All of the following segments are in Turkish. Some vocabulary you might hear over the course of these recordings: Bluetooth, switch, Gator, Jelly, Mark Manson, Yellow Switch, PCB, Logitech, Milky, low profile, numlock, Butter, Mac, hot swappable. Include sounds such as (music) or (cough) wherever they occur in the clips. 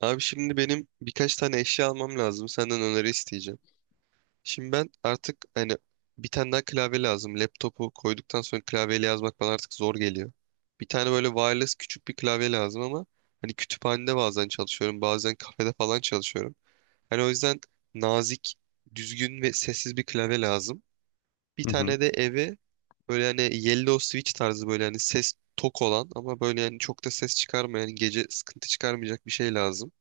Abi şimdi benim birkaç tane eşya almam lazım. Senden öneri isteyeceğim. Şimdi ben artık hani bir tane daha klavye lazım. Laptopu koyduktan sonra klavyeyle yazmak bana artık zor geliyor. Bir tane böyle wireless küçük bir klavye lazım ama hani kütüphanede bazen çalışıyorum, bazen kafede falan çalışıyorum. Hani o yüzden nazik, düzgün ve sessiz bir klavye lazım. Bir Hı hı, tane de eve böyle hani yellow switch tarzı böyle hani ses tok olan ama böyle yani çok da ses çıkarmayan, gece sıkıntı çıkarmayacak bir şey lazım.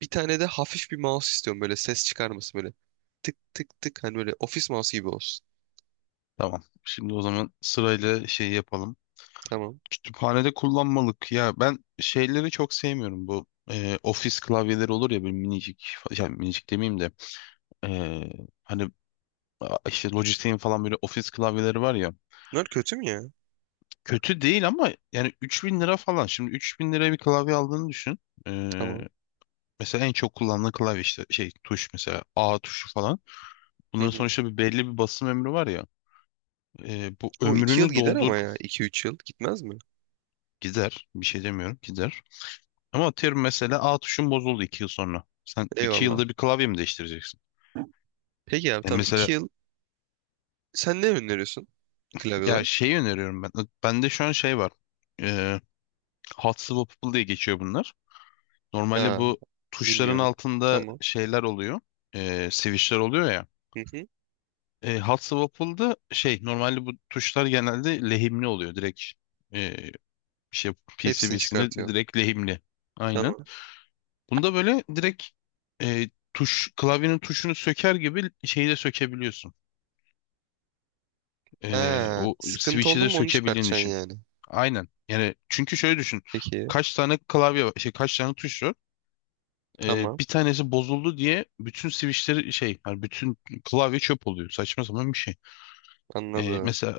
Bir tane de hafif bir mouse istiyorum böyle ses çıkarması böyle. Tık tık tık hani böyle ofis mouse gibi olsun. tamam. Şimdi o zaman sırayla şey yapalım. Tamam. Kütüphanede kullanmalık. Ya ben şeyleri çok sevmiyorum. Bu ofis klavyeleri olur ya böyle minicik. Yani minicik demeyeyim de. e, hani işte Logitech'in falan böyle ofis klavyeleri var ya. Bunlar kötü mü ya? Kötü değil ama yani 3.000 lira falan. Şimdi 3.000 liraya bir klavye aldığını düşün. E, Tamam. mesela en çok kullanılan klavye işte şey tuş mesela A tuşu falan. Hı Bunların hı. sonuçta bir belli bir basım ömrü var ya. Bu Bu iki yıl ömrünü gider doldur ama ya. İki üç yıl gitmez mi? gider. Bir şey demiyorum gider. Ama atıyorum mesela A tuşun bozuldu 2 yıl sonra. Sen 2 Eyvallah. yılda bir klavye mi değiştireceksin? Peki abi tamam Mesela iki yıl. Sen ne öneriyorsun klavye ya olarak? şeyi öneriyorum ben. Bende şu an şey var. E, hot swappable diye geçiyor bunlar. Normalde Ha, bu tuşların bilmiyorum. altında Tamam. şeyler oluyor. Switchler oluyor ya. Hı hı. Hot swappable'da şey normalde bu tuşlar genelde lehimli oluyor. Direkt e, şey Hepsini PCB'sine çıkartıyorsun. direkt lehimli. Aynen. Tamam. Bunda böyle direkt tuş klavyenin tuşunu söker gibi şeyi de sökebiliyorsun. Ha, O sıkıntı switch'i oldu de mu onu sökebildiğini çıkartacaksın düşün. yani. Aynen. Yani çünkü şöyle düşün. Peki. Kaç tane klavye var, şey kaç tane tuş var? Tamam. Bir tanesi bozuldu diye bütün switch'leri şey, yani bütün klavye çöp oluyor. Saçma sapan bir şey. Anladım. Mesela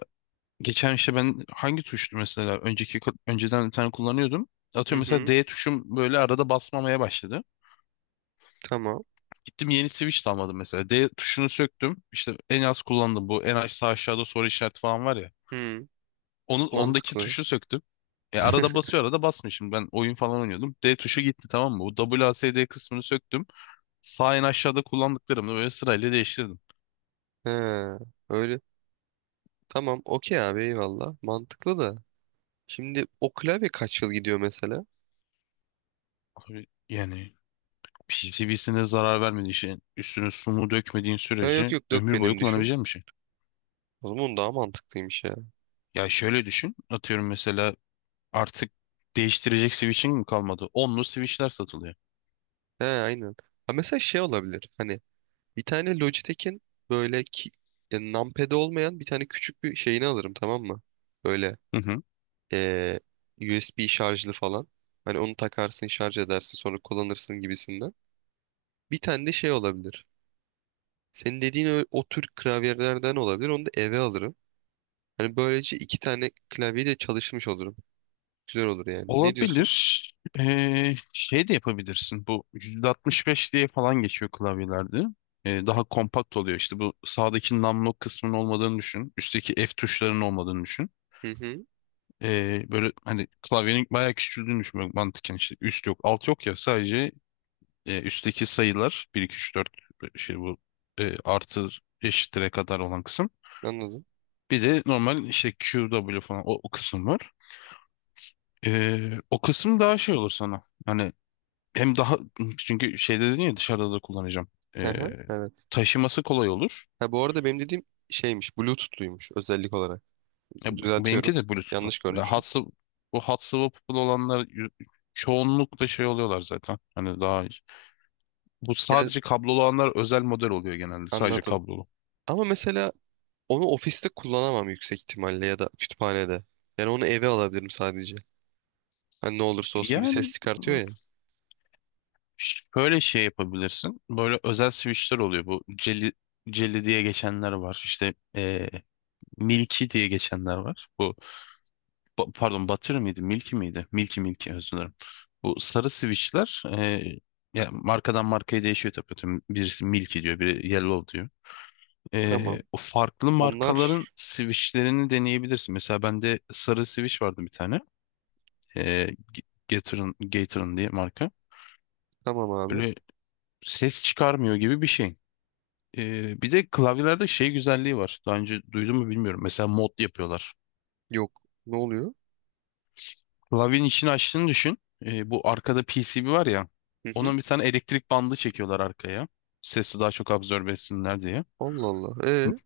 geçen işte ben hangi tuştu mesela önceden bir tane kullanıyordum. Hı Atıyorum mesela hı. D tuşum böyle arada basmamaya başladı. Tamam. Gittim yeni switch de almadım mesela. D tuşunu söktüm. İşte en az kullandım bu. En aşağı aşağıda soru işareti falan var ya. Hı. Onu, ondaki Mantıklı. tuşu söktüm. Arada basıyor arada basmıyor. Şimdi ben oyun falan oynuyordum. D tuşu gitti tamam mı? Bu W, A, S, D kısmını söktüm. Sağ en aşağıda kullandıklarımı böyle sırayla değiştirdim. He. Öyle. Tamam okey abi eyvallah. Mantıklı da. Şimdi o klavye kaç yıl gidiyor mesela? Abi, yani PCB'sine zarar vermediği şey, üstüne su mu dökmediğin Ha, yok sürece yok ömür boyu dökmedim düşün. kullanabileceğin bir şey. O zaman daha mantıklıymış ya. Ya şöyle düşün. Atıyorum mesela artık değiştirecek switch'in mi kalmadı? Onlu switch'ler satılıyor. He aynen. Ha, mesela şey olabilir. Hani bir tane Logitech'in böyle ki, ya, numpad'i olmayan bir tane küçük bir şeyini alırım tamam mı? Böyle Hı hı. eee, USB şarjlı falan. Hani onu takarsın şarj edersin sonra kullanırsın gibisinden. Bir tane de şey olabilir. Senin dediğin o tür klavyelerden olabilir. Onu da eve alırım. Hani böylece iki tane klavye de çalışmış olurum. Güzel olur yani. Ne diyorsun? Olabilir. Şey de yapabilirsin. Bu 165 diye falan geçiyor klavyelerde. Daha kompakt oluyor. İşte bu sağdaki numlock kısmının olmadığını düşün. Üstteki F tuşlarının olmadığını düşün. Hı hı. Böyle hani klavyenin bayağı küçüldüğünü düşün. Böyle mantıken işte üst yok, alt yok ya. Sadece üstteki sayılar bir 2 3 4 şey bu artı eşittire kadar olan kısım. Anladım. Bir de normal işte Q, W falan o kısım var. O kısım daha şey olur sana. Hani hem daha çünkü şeyde dedin ya dışarıda da kullanacağım. Hı Ee, hı. Evet. taşıması kolay olur. Ha bu arada benim dediğim şeymiş. Bluetooth'luymuş özellik olarak. Ya, benimki Düzeltiyorum. de Bluetooth'lu. Yanlış Ya, görmüşüm. Bu hat swappable olanlar çoğunlukla şey oluyorlar zaten. Hani daha bu Ya, sadece kablolu olanlar özel model oluyor genelde. Sadece anladım. kablolu. Ama mesela onu ofiste kullanamam yüksek ihtimalle ya da kütüphanede. Yani onu eve alabilirim sadece. Hani ne olursa olsun bir ses Yani çıkartıyor ya. böyle şey yapabilirsin. Böyle özel switchler oluyor. Bu Jelly diye geçenler var. İşte Milky diye geçenler var. Bu pardon, Butter mıydı? Milky miydi? Milky özür dilerim. Bu sarı switchler ya markadan markaya değişiyor tabii. Birisi Milky diyor, biri Yellow diyor. Tamam. O farklı Onlar markaların switchlerini deneyebilirsin. Mesela bende sarı switch vardı bir tane. E, G- Gator'ın Gator'ın diye marka. tamam abi. Böyle ses çıkarmıyor gibi bir şey. Bir de klavyelerde şey güzelliği var. Daha önce duydun mu bilmiyorum. Mesela mod yapıyorlar. Yok. Ne oluyor? Lavin işini açtığını düşün. Bu arkada PCB var ya. Hı hı. Onun bir tane elektrik bandı çekiyorlar arkaya. Sesi daha çok absorbe etsinler diye. Allah Allah. M- Ee?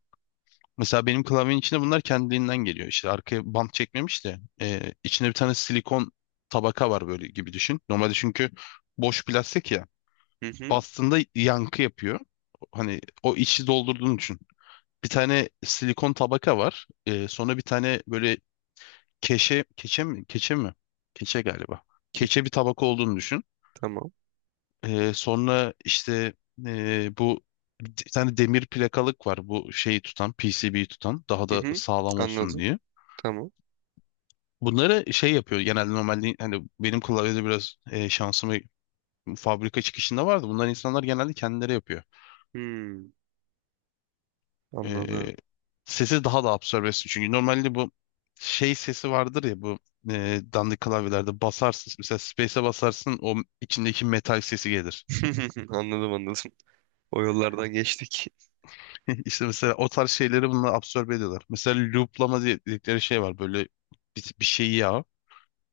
Mesela benim klavyenin içinde bunlar kendiliğinden geliyor. İşte arkaya bant çekmemiş de içinde bir tane silikon tabaka var böyle gibi düşün. Normalde çünkü boş plastik ya. Hı hı. Bastığında yankı yapıyor. Hani o içi doldurduğunu düşün. Bir tane silikon tabaka var. Sonra bir tane böyle keçe mi? Keçe mi? Keçe galiba. Ki- Keçe bir tabaka olduğunu düşün. Tamam. Sonra işte bu bir tane demir plakalık var bu şeyi tutan PCB'yi tutan daha Hı da hı. sağlam olsun Anladım. diye. Tamam. Bunları şey yapıyor genelde normalde hani benim klavyede biraz şansım fabrika çıkışında vardı. Bunlar insanlar genelde kendileri yapıyor. Hmm, anladım. Ee, sesi daha da absorbe etsin. Çünkü normalde bu şey sesi vardır ya bu dandik klavyelerde basarsın mesela space'e basarsın o içindeki metal sesi gelir. (laughs) Anladım anladım. O yollardan geçtik. (laughs) İşte mesela o tarz şeyleri bununla absorbe ediyorlar. Mesela dedikleri şey var. Böyle bir şeyi,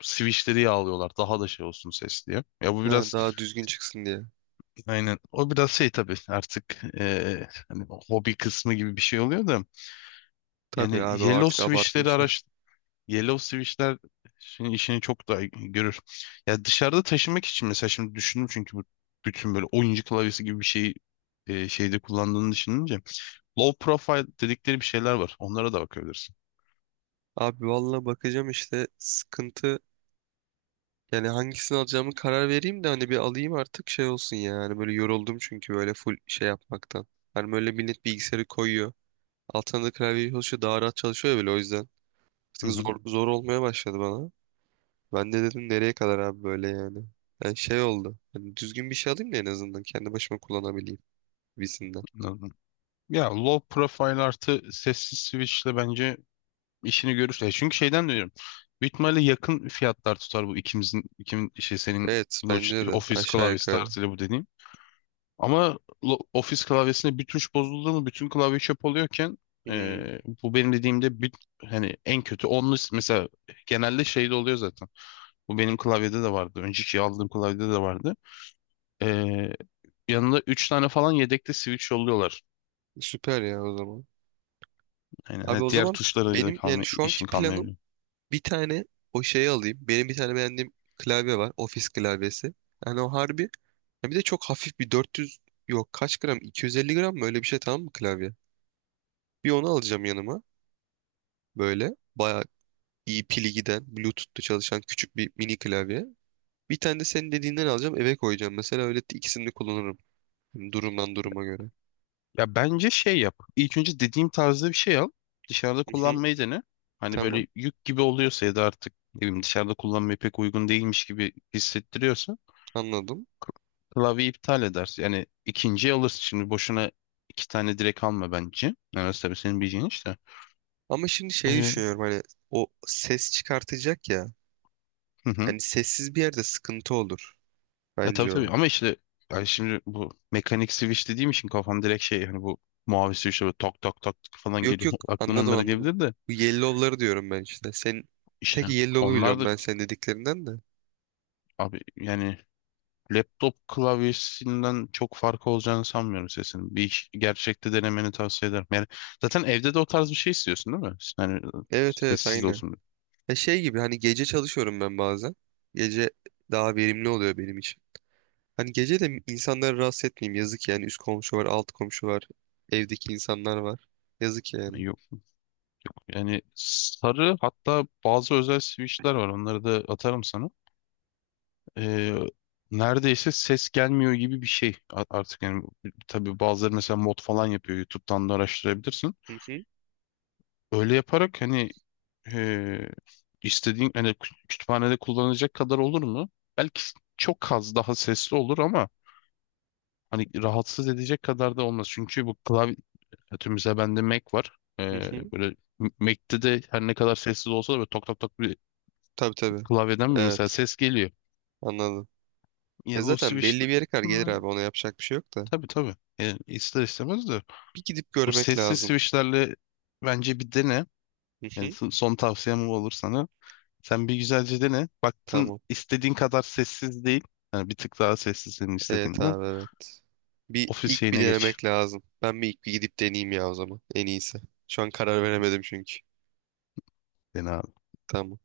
switchleri yağlıyorlar. Daha da şey olsun ses diye. Ya bu Ha, biraz daha düzgün çıksın diye. aynen. O biraz şey tabii artık hani hobi kısmı gibi bir şey oluyor da. Tabii Yani abi o artık switchleri abartmışlar. Yellow Switch'ler işini çok daha görür. Ya dışarıda taşımak için mesela şimdi düşündüm çünkü bu bütün böyle oyuncu klavyesi gibi bir şeyi şeyde kullandığını düşününce low profile dedikleri bir şeyler var. Onlara da bakabilirsin. Abi valla bakacağım işte sıkıntı yani hangisini alacağımı karar vereyim de hani bir alayım artık şey olsun ya. Hani böyle yoruldum çünkü böyle full şey yapmaktan. Hani böyle millet bilgisayarı koyuyor. Altına da klavye çalışıyor daha rahat çalışıyor ya böyle o yüzden. Hı Artık hı, zor, zor olmaya başladı bana. Ben de dedim nereye kadar abi böyle yani. Yani şey oldu. Hani düzgün bir şey alayım da en azından kendi başıma kullanabileyim. Visinden. anladım. Ya low profile artı sessiz switchle bence işini görür. Çünkü şeyden diyorum. Büyük ihtimalle yakın fiyatlar tutar bu ikimin şey senin Evet bence Logitech de Office aşağı klavyesi yukarı. tarzıyla bu dediğim. Ama Office klavyesinde bir tuş bozuldu mu bütün klavye çöp oluyorken Hmm, bu benim dediğimde hani en kötü 10'lu mesela genelde şeyde oluyor zaten. Bu benim klavyede de vardı. Önceki aldığım klavyede de vardı. E, yanında 3 tane falan yedekte switch yolluyorlar. süper ya o zaman. Aynen. Abi Ha, o diğer zaman tuşlara da benim yani şu anki işin planım kalmayabiliyor. bir tane o şeyi alayım. Benim bir tane beğendiğim klavye var. Ofis klavyesi. Yani o harbi. Ya bir de çok hafif bir 400 yok kaç gram 250 gram mı öyle bir şey tamam mı klavye? Bir onu alacağım yanıma. Böyle bayağı iyi pili giden Bluetooth'ta çalışan küçük bir mini klavye. Bir tane de senin dediğinden alacağım eve koyacağım. Mesela öyle ikisini de kullanırım. Yani durumdan duruma göre. Ya bence şey yap. İlk önce dediğim tarzda bir şey al. Dışarıda Hı hı. kullanmayı dene. Hani Tamam böyle yük gibi oluyorsa ya da artık ne bileyim dışarıda kullanmaya pek uygun değilmiş gibi hissettiriyorsa anladım. klavye iptal edersin. Yani ikinciyi alırsın. Şimdi boşuna iki tane direkt alma bence. Yani tabii senin bileceğin işte. Ama şimdi şey Ee, düşünüyorum hani o ses çıkartacak ya. hı hı. Hani sessiz bir yerde sıkıntı olur Tabii bence o. tabii ama işte yani şimdi bu mekanik switch dediğim için kafam direkt şey hani bu mavi switch'e böyle tak tak tak tak falan Yok geliyor. yok (laughs) Aklım anladım onlara anladım. gelebilir de Bu yellow'ları diyorum ben işte. Sen işte tek yellow'u onlar biliyorum da ben senin dediklerinden de. abi yani laptop klavyesinden çok farkı olacağını sanmıyorum sesinin. Gerçekte denemeni tavsiye ederim. Yani zaten evde de o tarz bir şey istiyorsun değil mi? Yani Evet evet sessiz de aynı. olsun. E şey gibi hani gece çalışıyorum ben bazen. Gece daha verimli oluyor benim için. Hani gece de insanları rahatsız etmeyeyim yazık yani. Üst komşu var, alt komşu var. Evdeki insanlar var. Yazık yani. Yani sarı hatta bazı özel switch'ler var. Onları da atarım sana. Ee, neredeyse ses gelmiyor gibi bir şey artık yani tabii bazıları mesela mod falan yapıyor. YouTube'dan da araştırabilirsin. Hı hı Öyle yaparak hani e, istediğin hani kütüphanede kullanacak kadar olur mu? Belki çok az daha sesli olur ama hani rahatsız edecek kadar da olmaz. Çünkü bu klavye atıyorum mesela bende Mac var. hı hı. Böyle Mac'te de her ne kadar sessiz olsa da böyle tok tok tok bir Tabii tabii. klavyeden mi mesela Evet ses geliyor. anladım. E Ya bu zaten switch belli bir yere kadar gelir bunlar abi ona yapacak bir şey yok da. tabii tabii. Yani ister istemez de Bir gidip bu görmek sessiz lazım. switchlerle bence bir dene. Hı Yani hı. son son tavsiyem bu olur sana. Sen bir güzelce dene. Baktın Tamam. istediğin kadar sessiz değil. Yani bir tık daha sessiz senin Evet istediğinden. abi evet. Bir Ofis ilk bir şeyine geç. denemek lazım. Ben bir ilk bir gidip deneyeyim ya o zaman. En iyisi. Şu an karar veremedim çünkü. Dene Tamam.